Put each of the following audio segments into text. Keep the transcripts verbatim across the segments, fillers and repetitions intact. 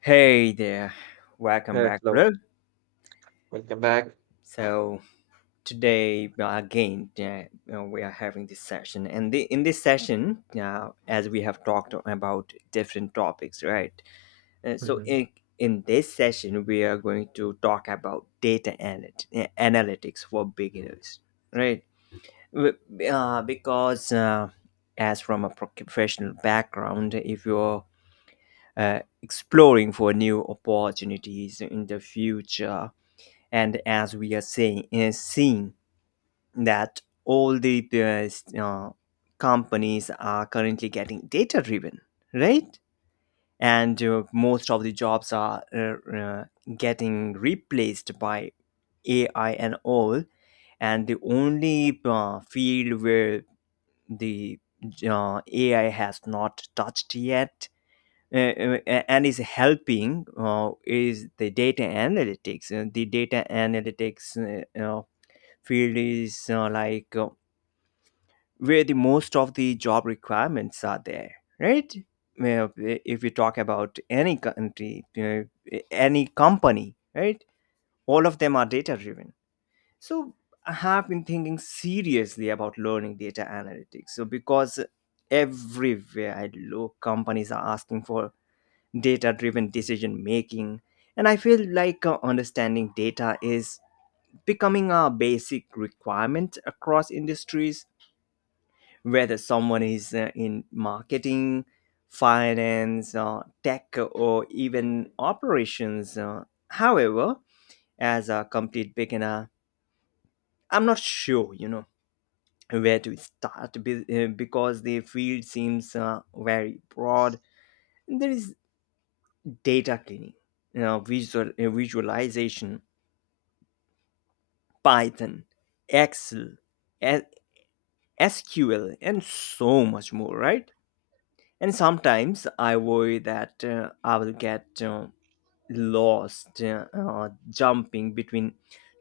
Hey there, welcome Hey, back, hello, bro. welcome back. So today uh, again, uh, you know, we are having this session, and the, in this session, uh, as we have talked about different topics, right? Uh, so Mhm. in, in this session, we are going to talk about data analyt- uh, analytics for beginners, right? W- Uh, because uh, as from a professional background, if you're uh, exploring for new opportunities in the future, and as we are saying, is seeing that all the uh, s- uh, companies are currently getting data driven, right? And uh, most of the jobs are uh, uh, getting replaced by ai and all, and the only uh, field where the uh, ai has not touched yet uh, uh, and is helping uh, is the data analytics. Uh, the data analytics uh, uh, field is uh, like uh, where the most of the job requirements are there, right? Well, if you talk about any country, uh, any company, right? All of them are data driven. So I have been thinking seriously about learning data analytics, so because everywhere I look, companies are asking for data driven decision making, and I feel like uh, understanding data is becoming a basic requirement across industries, whether someone is uh, in marketing, finance, uh, tech, or even operations. Uh, however, as a complete beginner, I'm not sure, you know, where to start be- uh, because the field seems uh, very broad. There is data cleaning, you know, visual, uh, visualization, Python, Excel, S- SQL, and so much more, right? And sometimes I worry that uh, I will get uh, lost uh, uh, jumping between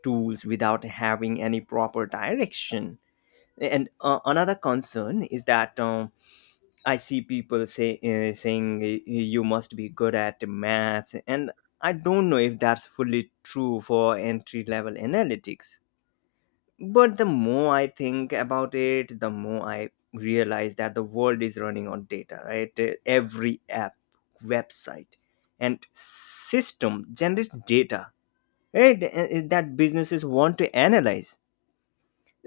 tools without having any proper direction. And uh, another concern is that uh, I see people say uh, saying uh, you must be good at maths, and I don't know if that's fully true for entry level analytics. But the more I think about it, the more I realize that the world is running on data, right? Uh, every app, website, and system generates data, right? uh, uh, That businesses want to analyze.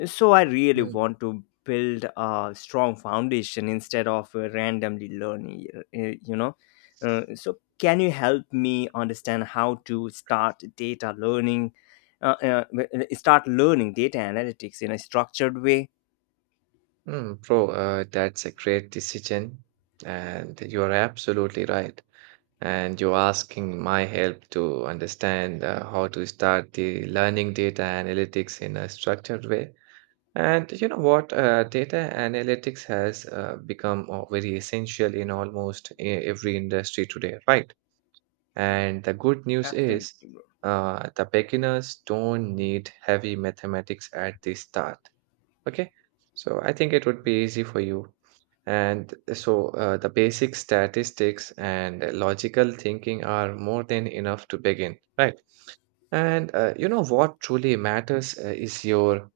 So I really mm want to build a strong foundation instead of uh, randomly learning, y- you know. Uh, so can you help me understand how to start data learning, uh, uh, uh, start learning data analytics in a structured way? Mm, Bro, uh, that's a great decision, and you are absolutely right. And you're asking my help to understand uh, how to start the learning data analytics in a structured way. And you know what? Uh, data analytics has uh, become uh, very essential in almost e- every industry today, right? And the good news is, Absolutely, bro. uh, the beginners don't need heavy mathematics at the start. Okay, so I think it would be easy for you. And so uh, the basic statistics and logical thinking are more than enough to begin, right? And uh, you know what truly matters uh, is your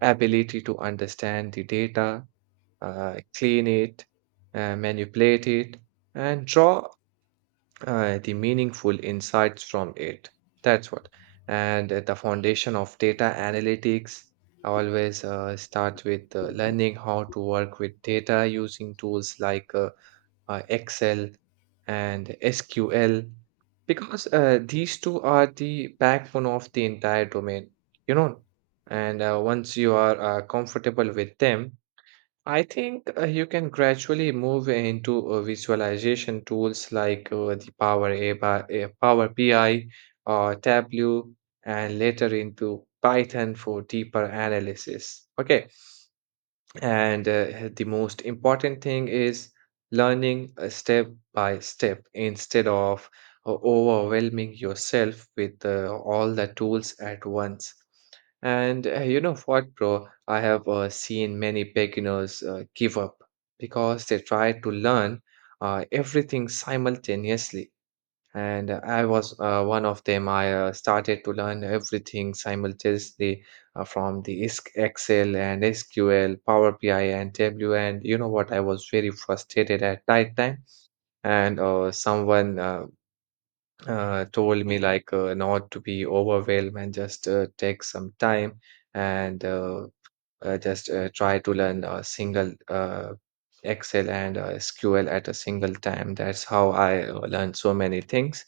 ability to understand the data, uh, clean it, uh, manipulate it, and draw uh, the meaningful insights from it. That's what. And uh, the foundation of data analytics always uh, starts with uh, learning how to work with data using tools like uh, uh, Excel and S Q L, because uh, these two are the backbone of the entire domain, you know. And uh, once you are uh, comfortable with them, I think uh, you can gradually move into uh, visualization tools like uh, the Power A I, uh, Power B I, or Tableau, and later into Python for deeper analysis. Okay, and uh, the most important thing is learning uh, step by step instead of uh, overwhelming yourself with uh, all the tools at once. And uh, you know what, bro? I have uh, seen many beginners uh, give up because they try to learn uh, everything simultaneously. And uh, I was uh, one of them. I uh, started to learn everything simultaneously uh, from the I S K Excel and S Q L, Power B I, and W. And you know what? I was very frustrated at that time. And uh, someone uh, uh, told me like uh, not to be overwhelmed and just uh, take some time and uh, uh, just uh, try to learn a single uh, Excel and uh, S Q L at a single time. That's how I uh, learned so many things.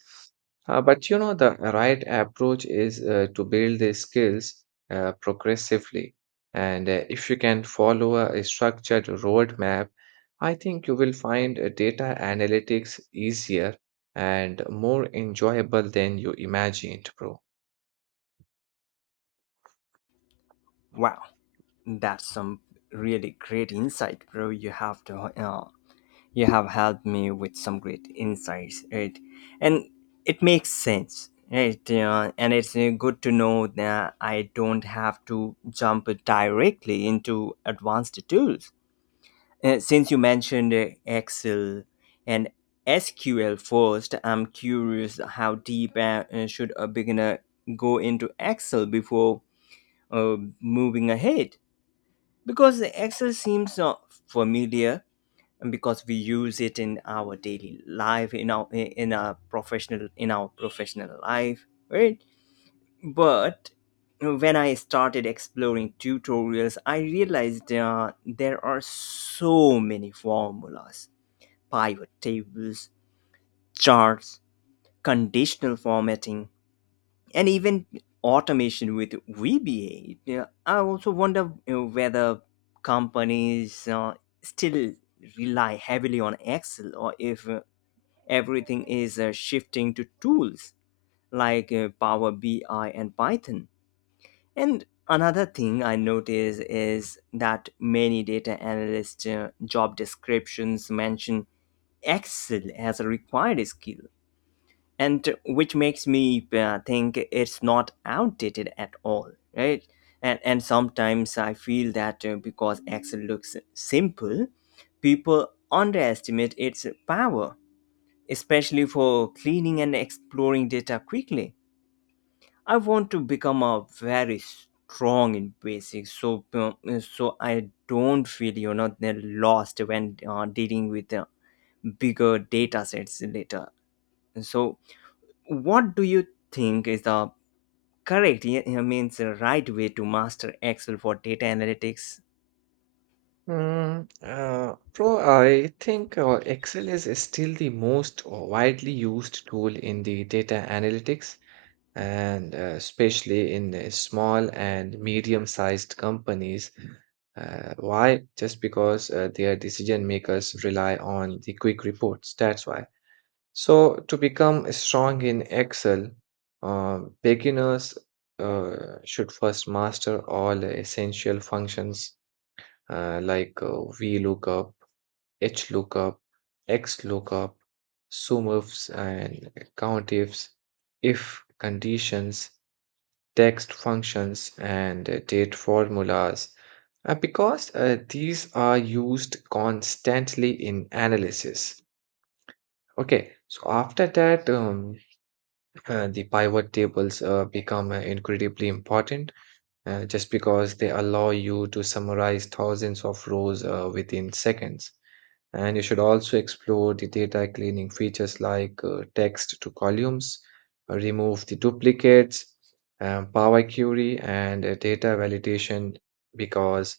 Uh, but you know, the right approach is uh, to build these skills uh, progressively. And uh, if you can follow a, a structured roadmap, I think you will find uh, data analytics easier and more enjoyable than you imagined, bro. Wow, that's some really great insight, bro. You have to uh, You have helped me with some great insights, right? And it makes sense, right? Uh, and it's uh, good to know that I don't have to jump directly into advanced tools. Uh, since you mentioned uh, Excel and S Q L first, I'm curious how deep uh, uh, should a beginner go into Excel before uh, moving ahead? Because Excel seems uh, familiar, because we use it in our daily life, in our in our professional in our professional life, right? But when I started exploring tutorials, I realized uh, there are so many formulas, pivot tables, charts, conditional formatting, and even automation with vba. Yeah, I also wonder, you know, whether companies uh, still rely heavily on excel, or if uh, everything is uh, shifting to tools like uh, Power B I and Python. And another thing I notice is that many data analyst uh, job descriptions mention Excel as a required skill, and which makes me uh, think it's not outdated at all, right? And and sometimes I feel that uh, because Excel looks simple, people underestimate its power, especially for cleaning and exploring data quickly. I want to become a very strong in basics, so uh, so I don't feel, you know, they're lost when uh, dealing with uh, bigger data sets later. So, what do you think is the correct yeah, I means the right way to master Excel for data analytics? Mm, uh, bro, I think uh, Excel is still the most uh, widely used tool in the data analytics, and uh, especially in the small and medium-sized companies. Uh, why? Just because uh, their decision makers rely on the quick reports. That's why. So, to become strong in Excel, uh, beginners uh, should first master all essential functions uh, like uh, VLOOKUP, HLOOKUP, XLOOKUP, sum ifs, and COUNTIFs, if conditions, text functions, and uh, date formulas. Uh, because uh, these are used constantly in analysis. Okay, so after that, um, Uh, the pivot tables uh, become uh, incredibly important uh, just because they allow you to summarize thousands of rows uh, within seconds. And you should also explore the data cleaning features like uh, text to columns, uh, remove the duplicates, um, Power Query, and uh, data validation because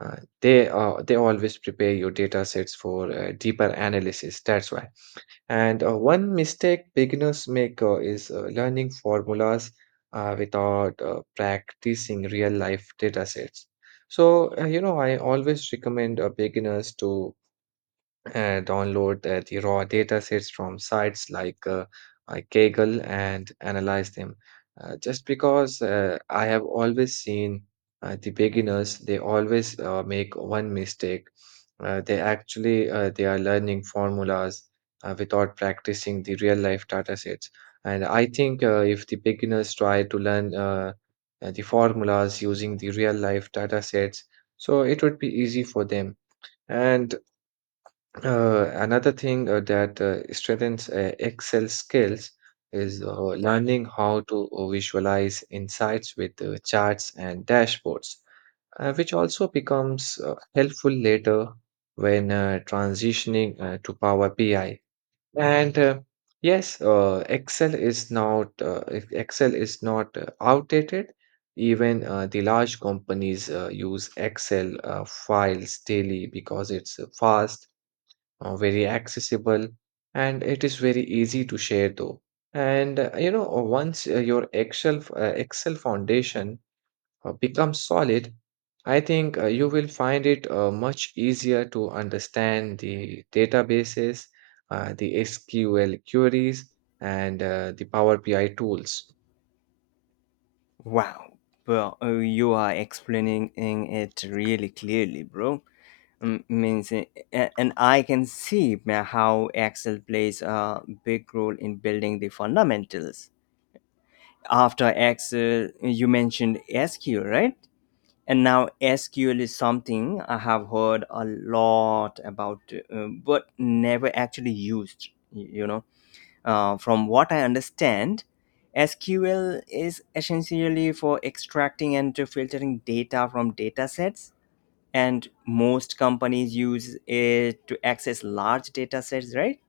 uh, they are they always prepare your data sets for uh, deeper analysis. That's why. And uh, one mistake beginners make uh, is uh, learning formulas uh, without uh, practicing real life data sets. So, uh, you know, I always recommend uh, beginners to uh, download uh, the raw data sets from sites like uh, uh, Kaggle and analyze them. Uh, just because uh, I have always seen uh, the beginners, they always uh, make one mistake. Uh, they actually uh, they are learning formulas uh, without practicing the real life data sets. And I think uh, if the beginners try to learn uh, uh, the formulas using the real life data sets, so it would be easy for them. And uh, another thing uh, that uh, strengthens uh, Excel skills is uh, learning how to uh, visualize insights with uh, charts and dashboards, uh, which also becomes uh, helpful later when uh, transitioning uh, to Power B I. And uh, yes, uh, Excel is not uh, ex- Excel is not uh, outdated. Even uh, the large companies uh, use Excel uh, files daily because it's uh, fast, uh, very accessible, and it is very easy to share, though. And uh, you know, uh, once uh, your excel f- uh, Excel foundation uh, becomes solid, I think uh, you will find it uh, much easier to understand the databases, uh, the SQL queries, and uh, the Power BI tools. Wow, well, uh, you are explaining it really clearly, bro. Mm, means a- a- and I can see ma- how excel plays a big role in building the fundamentals. After excel, you mentioned sql, right? And now sql is something I have heard a lot about, uh, but never actually used, y- you know uh, From what I understand, sql is essentially for extracting and filtering data from data sets, and most companies use it to access large data sets, right?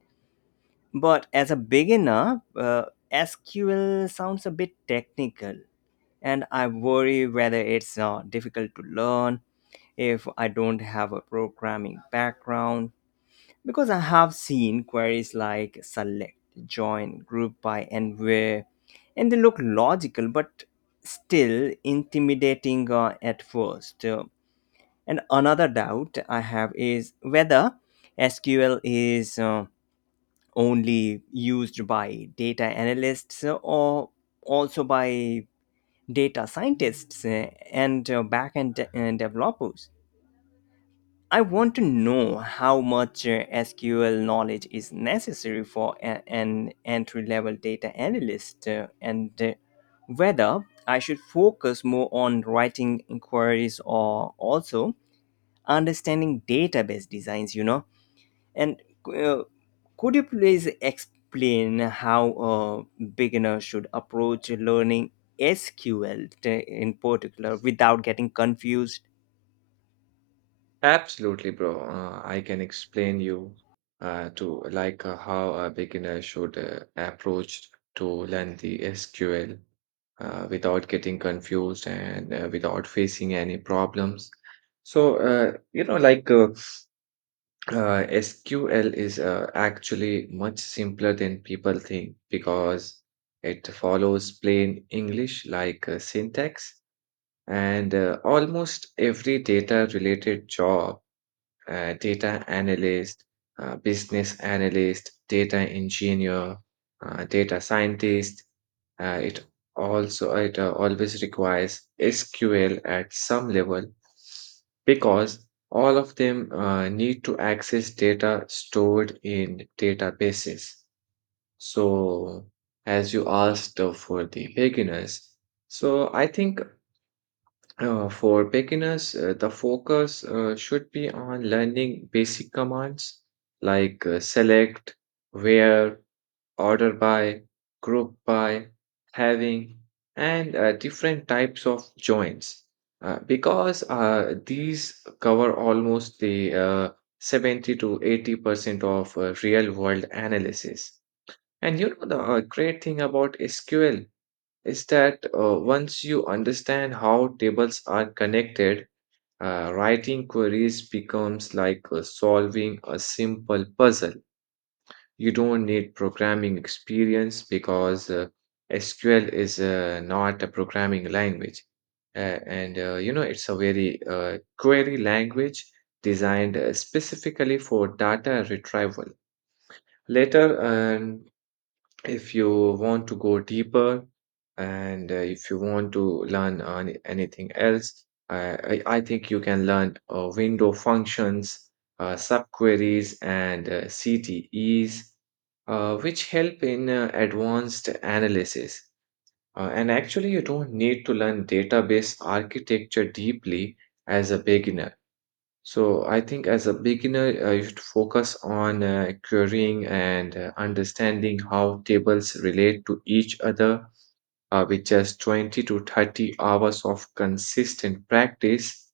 But as a beginner, uh, sql sounds a bit technical, and I worry whether it's uh, difficult to learn if I don't have a programming background, because I have seen queries like select, join, group by, and where, and they look logical but still intimidating uh, at first. Uh, and another doubt I have is whether S Q L is uh, only used by data analysts, or also by data scientists uh, and uh, backend de- uh, developers. I want to know how much uh, S Q L knowledge is necessary for a- an entry level data analyst, uh, and uh, whether I should focus more on writing inquiries or also understanding database designs, you know. And uh, could you please explain how a beginner should approach learning sql in particular without getting confused? Absolutely, bro. Uh, I can explain you uh, to like uh, how a beginner should uh, approach to learn the S Q L uh, without getting confused and uh, without facing any problems. So, uh, you know, like uh, uh, S Q L is uh, actually much simpler than people think because it follows plain English like uh, syntax, and uh, almost every data related job, uh, data analyst, uh, business analyst, data engineer, uh, data scientist. Uh, it also it uh, always requires S Q L at some level because all of them uh, need to access data stored in databases. So, as you asked uh, for the beginners, so I think uh, for beginners, uh, the focus uh, should be on learning basic commands like uh, select, where, order by, group by, having, and uh, different types of joins. Uh, because uh, these cover almost the uh, seventy to eighty percent of uh, real world analysis. And you know, the uh, great thing about S Q L is that uh, once you understand how tables are connected, uh, writing queries becomes like uh, solving a simple puzzle. You don't need programming experience because uh, S Q L is uh, not a programming language. Uh, and uh, you know, it's a very uh, query language designed uh, specifically for data retrieval. Later, um, if you want to go deeper and uh, if you want to learn on anything else, I, I, I think you can learn uh, window functions, uh, subqueries, and uh, C T Es, uh, which help in uh, advanced analysis. Uh, and actually, you don't need to learn database architecture deeply as a beginner. So I think as a beginner, uh, you should focus on uh, querying and uh, understanding how tables relate to each other uh, with just twenty to thirty hours of consistent practice.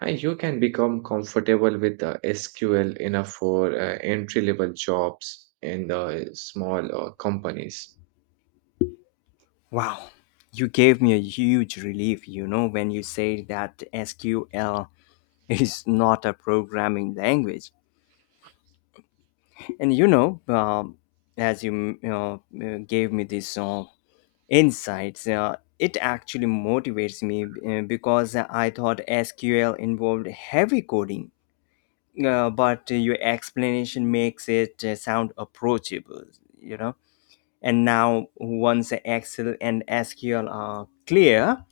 And you can become comfortable with uh, S Q L enough for uh, entry-level jobs in the small uh, companies. Wow, you gave me a huge relief, you know, when you say that sql is not a programming language. And you know, um, as you, you know, uh, gave me this uh, insights. Uh, it actually motivates me, uh, because I thought S Q L involved heavy coding, uh, but your explanation makes it uh, sound approachable, you know. And now, once Excel and S Q L are clear,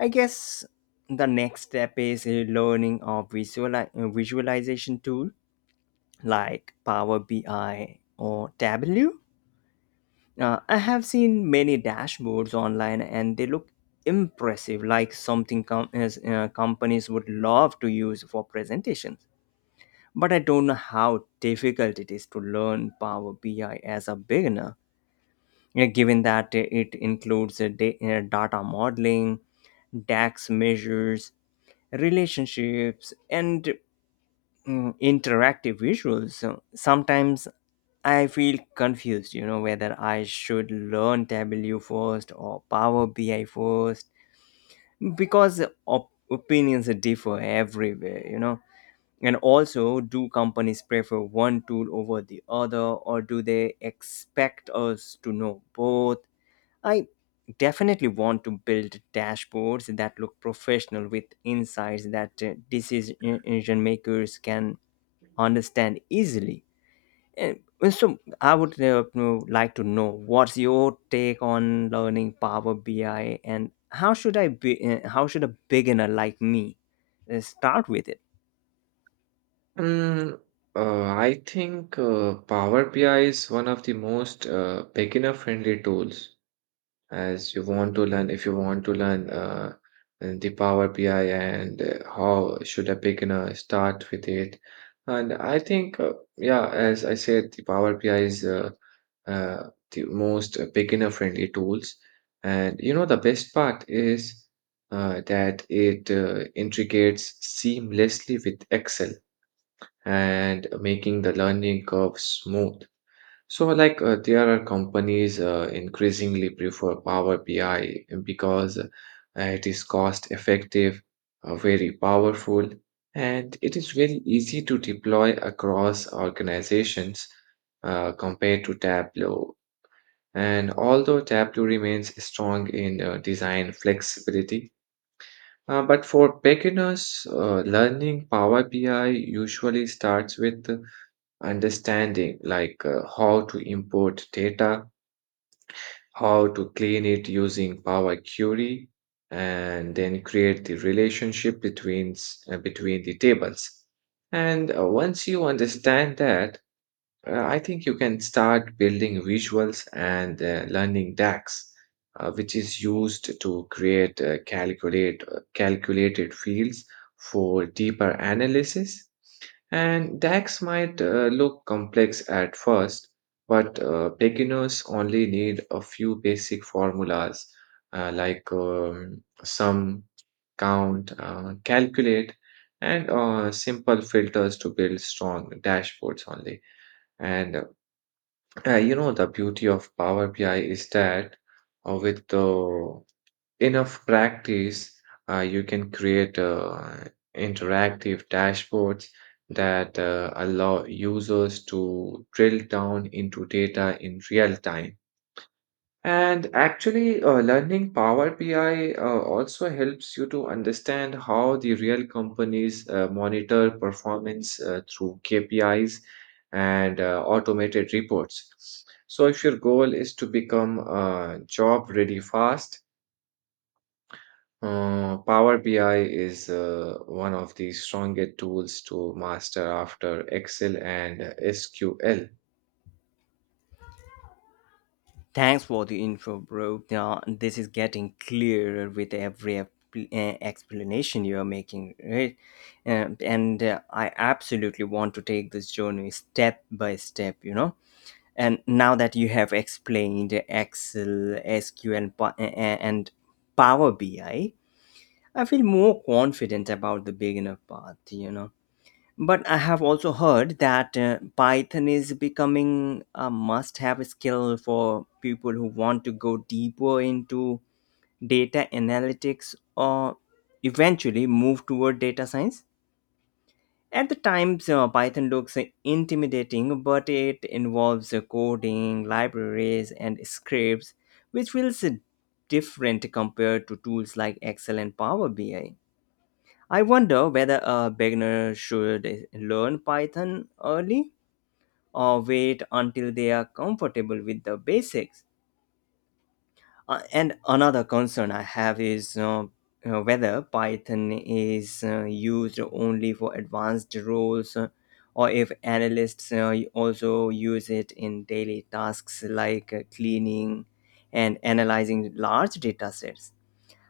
I guess the next step is uh, learning a visual visualization tool like Power B I or Tableau. Uh, I have seen many dashboards online, and they look impressive, like something com- as, uh, companies would love to use for presentations. But I don't know how difficult it is to learn Power B I as a beginner, uh, given that it includes uh, da- uh, data modeling, DAX measures, relationships, and mm, interactive visuals. So sometimes I feel confused, you know, whether I should learn Tableau first or Power B I first, because op- opinions differ everywhere, you know. And also, do companies prefer one tool over the other, or do they expect us to know both? I definitely want to build dashboards that look professional, with insights that uh, decision makers can understand easily. Eh, So I would uh, know- like to know what's your take on learning Power B I, and how should I be? Uh, How should a beginner like me uh, start with it? Mm, uh, I think uh, Power B I is one of the most uh, beginner-friendly tools, as you want to learn. If you want to learn uh, uh, the Power B I and uh, how should a beginner start with it. And I think, uh, yeah, as I said, the Power B I is uh, uh, the most beginner friendly tools. And you know, the best part is uh, that it uh, integrates seamlessly with Excel and making the learning curve smooth. So, like, uh, there are companies uh, increasingly prefer Power B I because uh, it is cost effective, uh, very powerful, and it is very easy to deploy across organizations uh, compared to Tableau. And although Tableau remains strong in uh, design flexibility, uh, but for beginners, uh, learning Power B I usually starts with uh, understanding like uh, how to import data, how to clean it using Power Query, and then create the relationship between s- uh, between the tables. And uh, once you understand that, uh, I think you can start building visuals and uh, learning DAX, uh, which is used to create uh, calculate uh, calculated fields for deeper analysis. And DAX might uh, look complex at first, but uh, beginners only need a few basic formulas uh, like um, sum, count, uh, calculate, and uh, simple filters to build strong dashboards only. And uh, uh, you know, the beauty of Power B I is that uh, with the enough practice, uh, you can create uh, interactive dashboards that uh, allow users to drill down into data in real time. And actually, uh, learning Power B I uh, also helps you to understand how the real companies uh, monitor performance uh, through K P Is and uh, automated reports. So, if your goal is to become uh, job ready fast, uh, Power B I is uh, one of the strongest tools to master after Excel and S Q L. Thanks for the info, bro. Now, this is getting clearer with every ep- uh, explanation you're making, right? Um, and uh, I absolutely want to take this journey step by step, you know. And now that you have explained Excel, S Q L, pa- uh, uh, and Power B I, I I feel more confident about the beginner path, you know. But I have also heard that uh, Python is becoming a must have skill for people who want to go deeper into data analytics, or eventually move toward data science. At the times, uh, Python looks uh, intimidating, but it involves uh, coding, libraries, and scripts, which feels uh, different compared to tools like Excel and Power B I. I I wonder whether a beginner should uh, learn Python early, or wait until they are comfortable with the basics. Uh, and another concern I have is uh, uh, whether Python is uh, used only for advanced roles, uh, or if analysts uh, also use it in daily tasks like uh, cleaning and analyzing large data sets.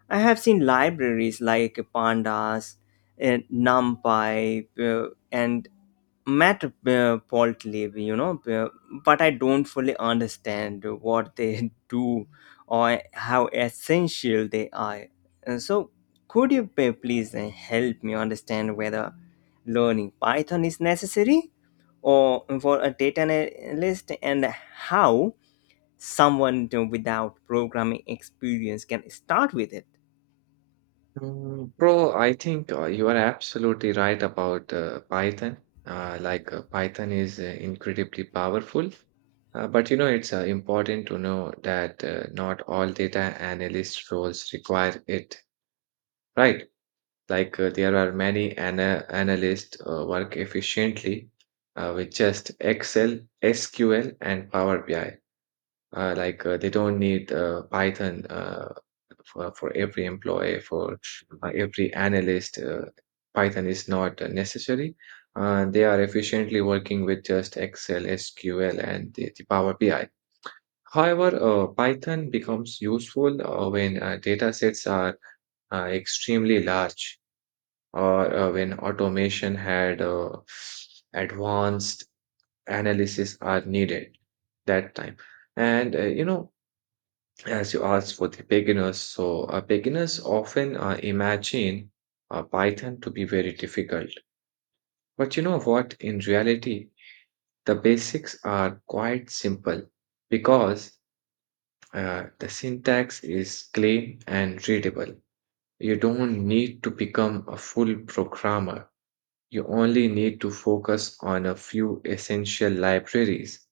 I have seen libraries like Pandas, uh, NumPy, uh, and Matt uh, Pault live, you know, uh, but I don't fully understand what they do or how essential they are. And so, could you p- please uh, help me understand whether learning Python is necessary or for a data analyst, and how someone uh, without programming experience can start with it? Mm, Bro, I think uh, you are absolutely right about uh, Python. Uh, like uh, Python is uh, incredibly powerful, uh, but you know it's uh, important to know that uh, not all data analyst roles require it, right? Like uh, there are many ana analysts uh, work efficiently uh, with just Excel, S Q L, and Power B I. Uh, like uh, they don't need uh, Python uh, for, for every employee, for uh, every analyst. Uh, Python is not uh, necessary. Uh, they are efficiently working with just Excel, S Q L, and the, the Power B I. However, uh, Python becomes useful uh, when uh, data sets are uh, extremely large or uh, when automation had uh, advanced analysis are needed that time. And uh, you know, as you asked for the beginners, so uh, beginners often uh, imagine uh, Python to be very difficult. But you know what? In reality, the basics are quite simple because uh, the syntax is clean and readable. You don't need to become a full programmer. You only need to focus on a few essential libraries.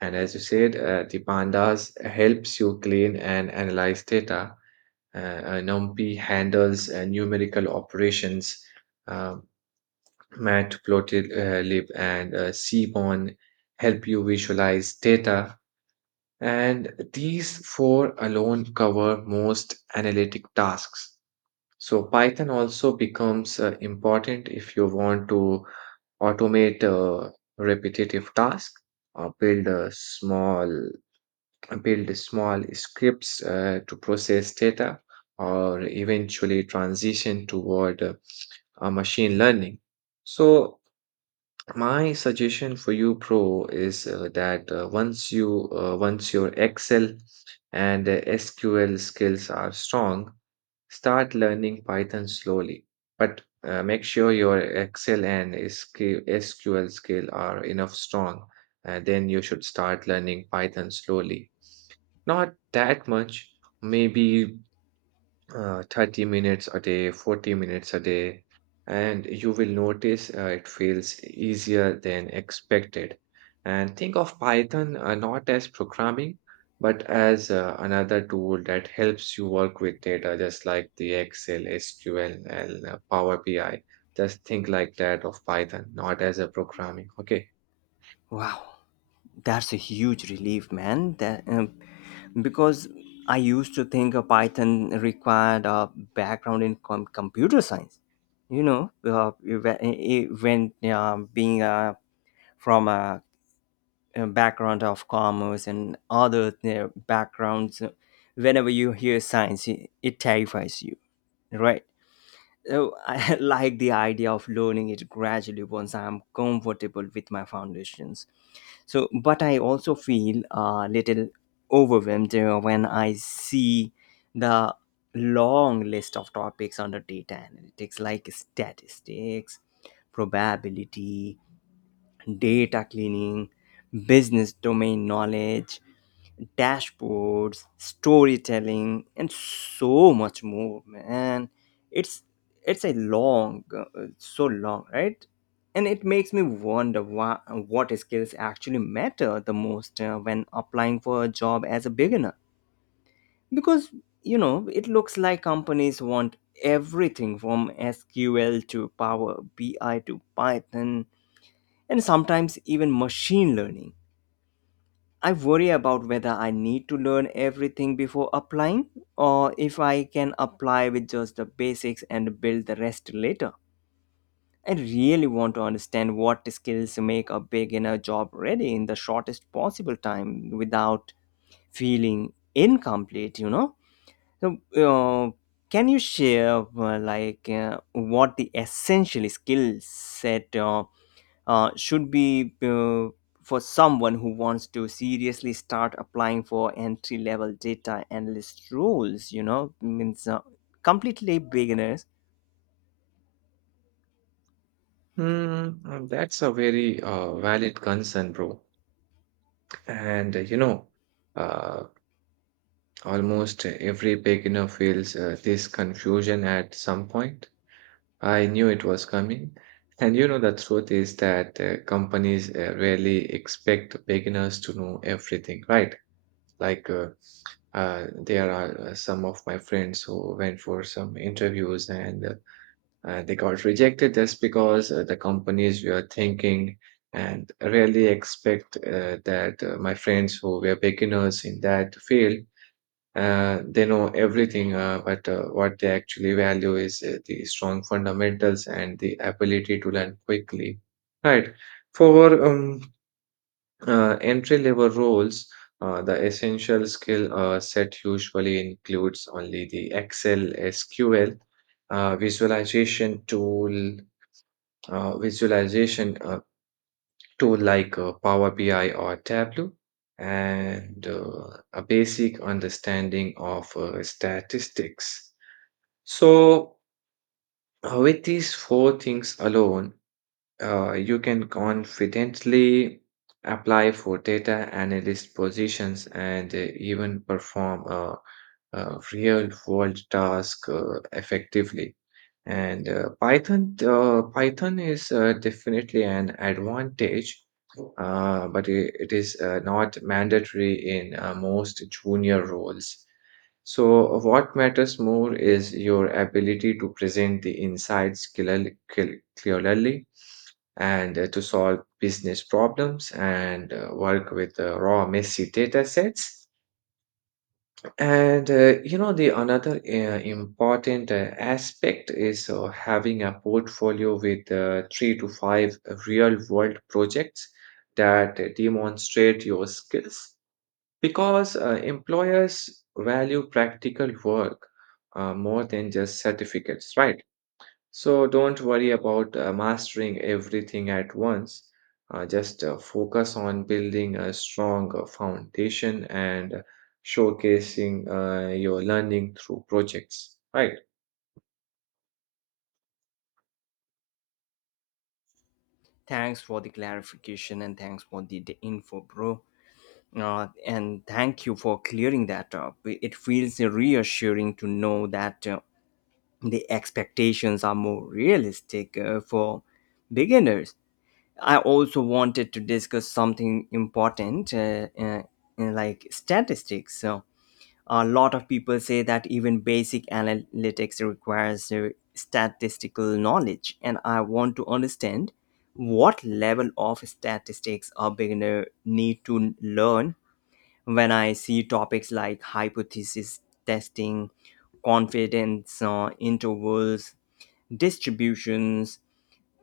And as you said, uh, the pandas helps you clean and analyze data Uh, uh, NumPy handles uh, numerical operations. Uh, matplotlib and uh, cmon help you visualize data, and these four alone cover most analytic tasks. So Python also becomes uh, important if you want to automate uh, repetitive tasks or build a small build small scripts uh, to process data or eventually transition toward uh, uh, machine learning. So my suggestion for you, Pro, is uh, that uh, once you uh, once your Excel and uh, S Q L skills are strong, start learning Python slowly. But uh, make sure your Excel and S Q L skill are enough strong, and then you should start learning Python slowly. Not that much, maybe uh, thirty minutes a day, forty minutes a day, and you will notice uh, it feels easier than expected. And think of Python uh, not as programming, but as uh, another tool that helps you work with data, just like the Excel, S Q L, and uh, Power B I. Just think like that of Python, not as a programming. Okay. Wow. That's a huge relief, man. That um, Because I used to think a Python required a background in com- computer science. You know, uh, when when, uh, being uh, from a, a background of commerce and other uh, backgrounds, uh, whenever you hear science, it, it terrifies you, right? So I like the idea of learning it gradually once I'm comfortable with my foundations. So, but I also feel a little overwhelmed uh, when I see the long list of topics under data analytics, like statistics, probability, data cleaning, business domain knowledge, dashboards, storytelling, and so much more, man. It's it's a long, uh, so long, right? And it makes me wonder why, what skills actually matter the most uh, when applying for a job as a beginner. Because you know, it looks like companies want everything from S Q L to Power B I to Python, and sometimes even machine learning. I worry about whether I need to learn everything before applying, or if I can apply with just the basics and build the rest later. I really want to understand what skills make a beginner job ready in the shortest possible time without feeling incomplete, you know? So, uh, can you share uh, like uh, what the essential skill set uh, uh, should be, uh, for someone who wants to seriously start applying for entry level data analyst roles, you know, means uh, completely beginners. Hmm, uh, that's a very uh, valid concern, bro. And uh, you know, uh, almost every beginner feels uh, this confusion at some point. I knew it was coming. And you know, the truth is that uh, companies uh, rarely expect beginners to know everything, right? Like, uh, uh, there are uh, some of my friends who went for some interviews and uh, uh, they got rejected just because uh, the companies were thinking and really expect uh, that uh, my friends who were beginners in that field uh, they know everything uh, but uh, what they actually value is uh, the strong fundamentals and the ability to learn quickly, right? For um, uh, entry level roles uh, the essential skill uh, set usually includes only the Excel, SQL, uh, visualization tool uh, visualization uh, tool like uh, Power B I or Tableau, and uh, a basic understanding of uh, statistics. So, uh, with these four things alone, uh, you can confidently apply for data analyst positions and uh, even perform a, a real world task uh, effectively. And uh, Python, uh, Python is uh, definitely an advantage, uh, but i- it is uh, not mandatory in uh, most junior roles. So, what matters more is your ability to present the insights clearly, cl- clearly and uh, to solve business problems and uh, work with uh, raw, messy data sets. And uh, you know, the another uh, important uh, aspect is uh, having a portfolio with uh, three to five real world projects that demonstrate your skills because uh, employers value practical work uh, more than just certificates, right? So don't worry about uh, mastering everything at once. Uh, just uh, focus on building a strong uh, foundation and showcasing uh, your learning through projects. Right. Thanks for the clarification and thanks for the, the info, bro. Uh, and thank you for clearing that up. It feels reassuring to know that uh, the expectations are more realistic uh, for beginners. I also wanted to discuss something important, uh, uh, uh, like statistics. So a lot of people say that even basic analytics requires uh, statistical knowledge, and I want to understand what level of statistics a beginner need to learn. When I see topics like hypothesis testing, confidence uh, intervals, distributions,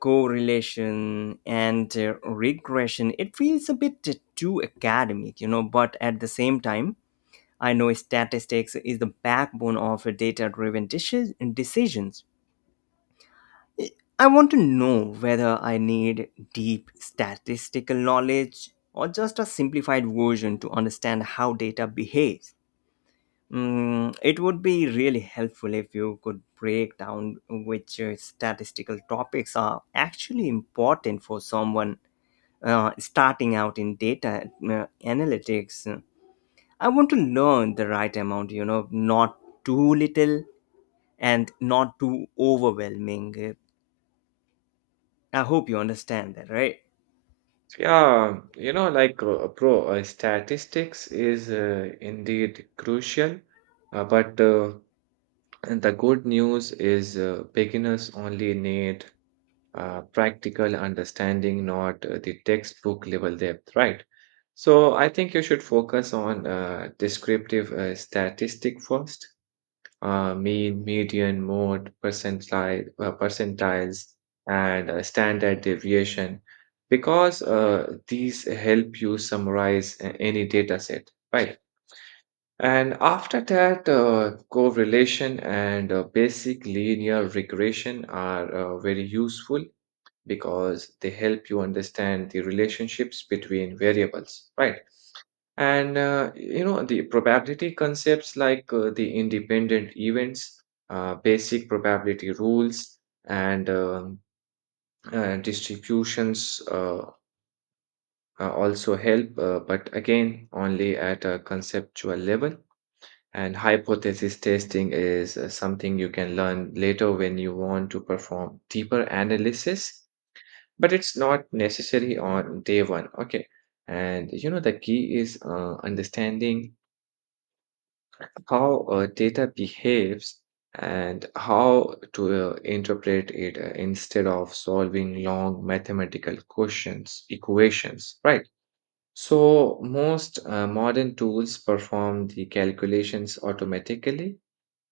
correlation and uh, regression, it feels a bit uh, too academic, you know, but at the same time I know statistics is the backbone of data driven decisions. I want to know whether I need deep statistical knowledge or just a simplified version to understand how data behaves. Mm, it would be really helpful if you could break down which uh, statistical topics are actually important for someone uh, starting out in data uh, analytics. I want to learn the right amount, you know, not too little and not too overwhelming. I hope you understand that, right? Yeah, you know, like uh, pro uh, statistics is uh, indeed crucial, uh, but uh, and the good news is uh, beginners only need uh, practical understanding, not uh, the textbook level depth, right? So I think you should focus on uh, descriptive uh, statistic first, uh, mean, median, mode, percentile, uh, percentiles, and uh, standard deviation, because uh, these help you summarize a- any data set, right? And after that, uh, correlation and uh, basic linear regression are uh, very useful because they help you understand the relationships between variables, right? And uh, you know, the probability concepts like uh, the independent events, uh, basic probability rules, and um, uh, distributions uh, uh, also help, uh, but again, only at a conceptual level. And hypothesis testing is uh, something you can learn later when you want to perform deeper analysis, but it's not necessary on day one, okay? And you know the key is uh, understanding how uh, data behaves and how to uh, interpret it uh, instead of solving long mathematical questions equations, right? So most uh, modern tools perform the calculations automatically,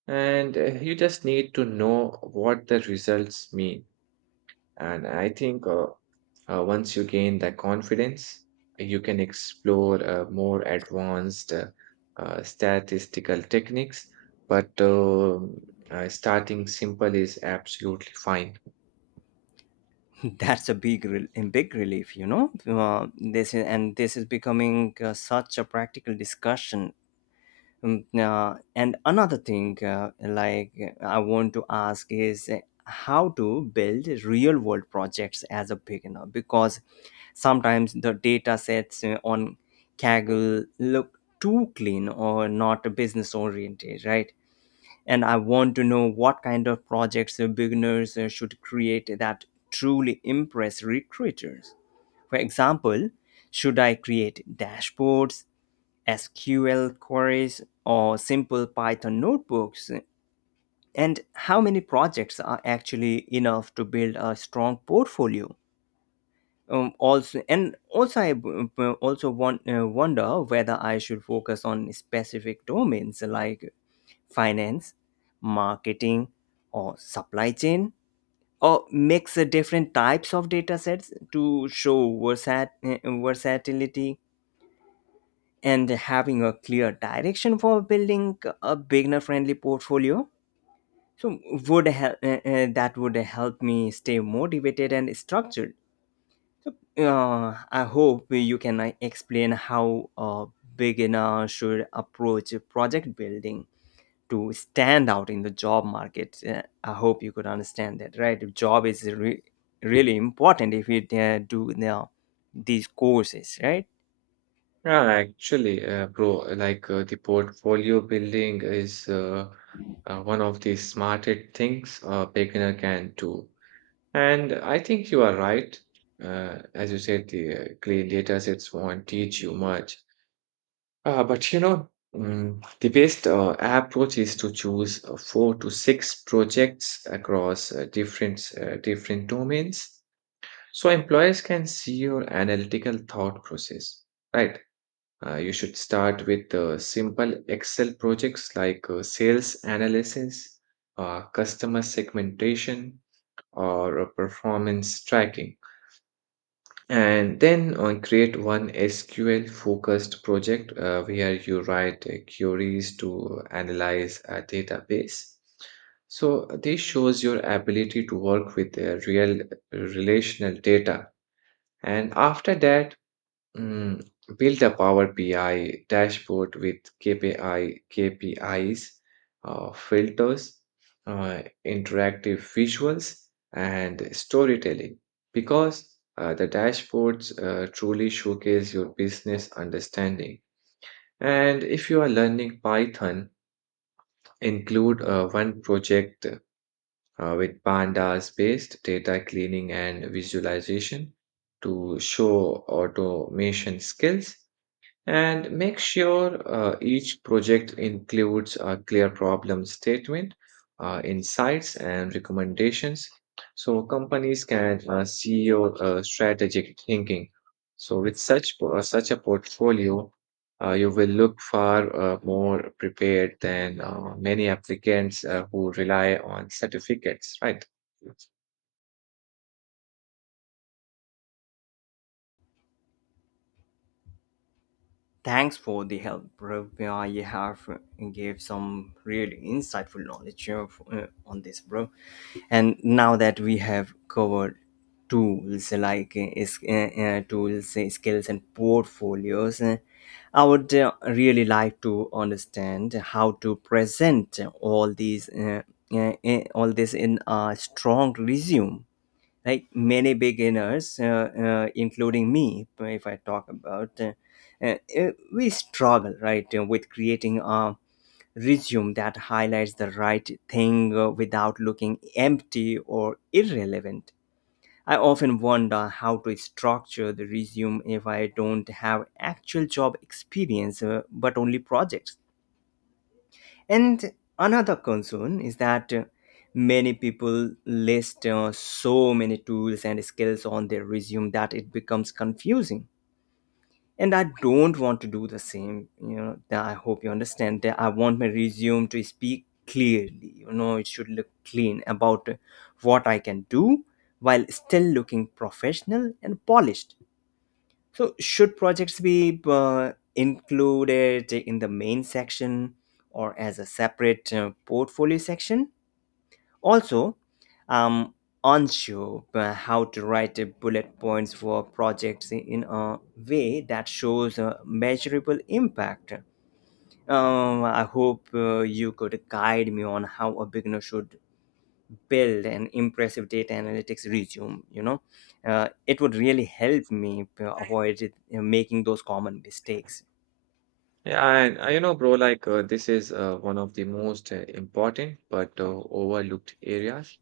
and uh, you just need to know what the results mean. And i think uh, Uh, once you gain that confidence, you can explore uh, more advanced uh, uh, statistical techniques, but uh, uh, starting simple is absolutely fine. That's a big rel a big relief, you know. Uh, this is, and this is becoming uh, such a practical discussion. Um, uh, and another thing, uh, like I want to ask is, uh, how to build real world projects as a beginner, because sometimes the data sets uh, on kaggle look too clean or not business oriented, right? And I want to know what kind of projects uh, beginners uh, should create that truly impress recruiters. For example, should I create dashboards, S Q L queries, or simple Python notebooks? And how many projects are actually enough to build a strong portfolio? Um, also, and also, I w- w- also want, uh, wonder whether I should focus on specific domains like finance, marketing, or supply chain, or mix uh, different types of data sets to show versat- uh, versatility, and having a clear direction for building a beginner friendly portfolio, so would help uh, uh, that would help me stay motivated and structured. So uh, I hope you can uh, explain how a beginner should approach project building to stand out in the job market. Uh, I hope you could understand that, right? Job is re- really important if you uh, do the, these courses, right? Yeah, actually, uh, bro, like uh, the portfolio building is uh, uh, one of the smartest things a beginner can do. And I think you are right. Uh, as you said, the uh, clean data sets won't teach you much. Uh, but you know, mm, the best uh, approach is to choose uh, four to six projects across uh, different uh, different domains, so employers can see your analytical thought process, right? Uh, you should start with uh, simple Excel projects like uh, sales analysis, uh, customer segmentation, or uh, performance tracking. And then uh, create one S Q L focused project uh, where you write uh, queries to analyze a database. So this shows your ability to work with uh, real uh, relational data. And after that, Mm, build a Power B I dashboard with KPI, K P Is, uh, filters, uh, interactive visuals, and storytelling. Because uh, the dashboards uh, truly showcase your business understanding. And if you are learning Python, include uh, one project uh, with pandas based data cleaning and visualization to show automation skills, and make sure uh, each project includes a clear problem statement, uh, insights, and recommendations so companies can uh, see your uh, strategic thinking. So, with such, po- uh, such a portfolio, uh, you will look far uh, more prepared than uh, many applicants uh, who rely on certificates, right? Thanks for the help, bro. Yeah, you have uh, gave some really insightful knowledge uh, uh, on this, bro. And now that we have covered tools like uh, is- uh, uh, tools, uh, skills, and portfolios, uh, I would uh, really like to understand how to present all these uh, uh, uh, all this in a strong resume. Like many beginners, uh, uh, including me, if I talk about, uh, uh, uh, we struggle, right, uh, with creating a resume that highlights the right thing uh, without looking empty or irrelevant. I often wonder how to structure the resume if I don't have actual job experience, uh, but only projects. And another concern is that uh, many people list uh, so many tools and skills on their resume that it becomes confusing. And I don't want to do the same. You know, that I hope you understand that I want my resume to speak clearly. You know, it should look clean about uh, what I can do, while still looking professional and polished. So, should projects be uh, included in the main section or as a separate uh, portfolio section? Also, I'm unsure uh, how to write uh, bullet points for projects in a way that shows a measurable impact. Um, I hope uh, you could guide me on how a beginner should build an impressive data analytics resume, you know. Uh, it would really help me uh, avoid it, uh, making those common mistakes. Yeah, and uh, you know, bro, like uh, this is uh, one of the most uh, important but uh, overlooked areas.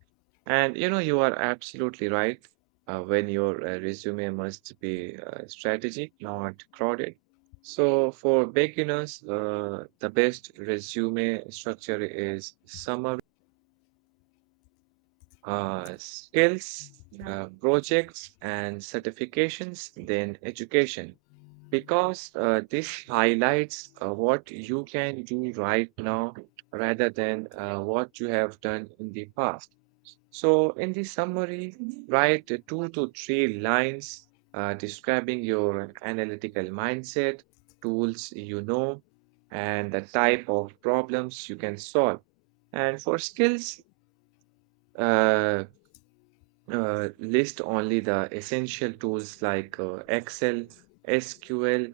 And you know, you are absolutely right uh, when your uh, resume must be uh, strategic, not crowded. So for beginners, uh, the best resume structure is summary, uh, skills, uh, projects, and certifications, then education. Because uh, this highlights uh, what you can do right now rather than uh, what you have done in the past. So, in the summary, write two to three lines uh, describing your analytical mindset, tools you know, and the type of problems you can solve. And for skills, uh, uh, list only the essential tools like uh, Excel, S Q L,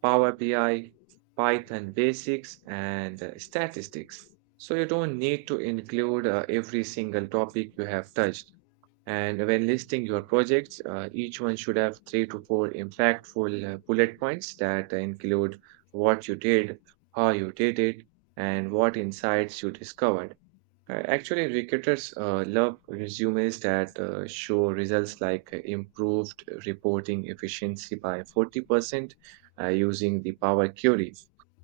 Power B I, Python basics, and uh, statistics. So you don't need to include uh, every single topic you have touched. And when listing your projects, uh, each one should have three to four impactful uh, bullet points that include what you did, how you did it, and what insights you discovered. Uh, Actually, recruiters uh, love resumes that uh, show results like uh, improved reporting efficiency by forty percent uh, using the Power Query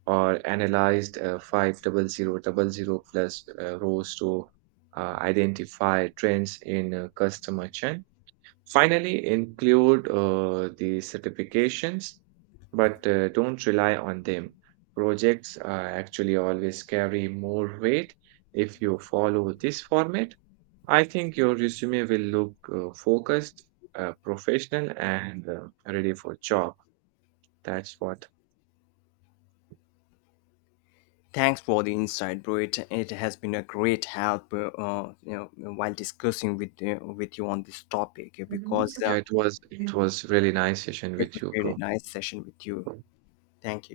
or analyzed uh, five hundred thousand plus uh, rows to uh, identify trends in uh, customer channel. Finally, include uh, the certifications, but uh, don't rely on them. Projects uh, actually always carry more weight. If you follow this format, I think your resume will look uh, focused, uh, professional, and uh, ready for job. That's what. Thanks for the insight, bro. It, it has been a great help, uh, uh, you know, while discussing with uh, with you on this topic, because Yeah, uh, it was it was really nice session it with was you, really bro. nice session with you. Thank you.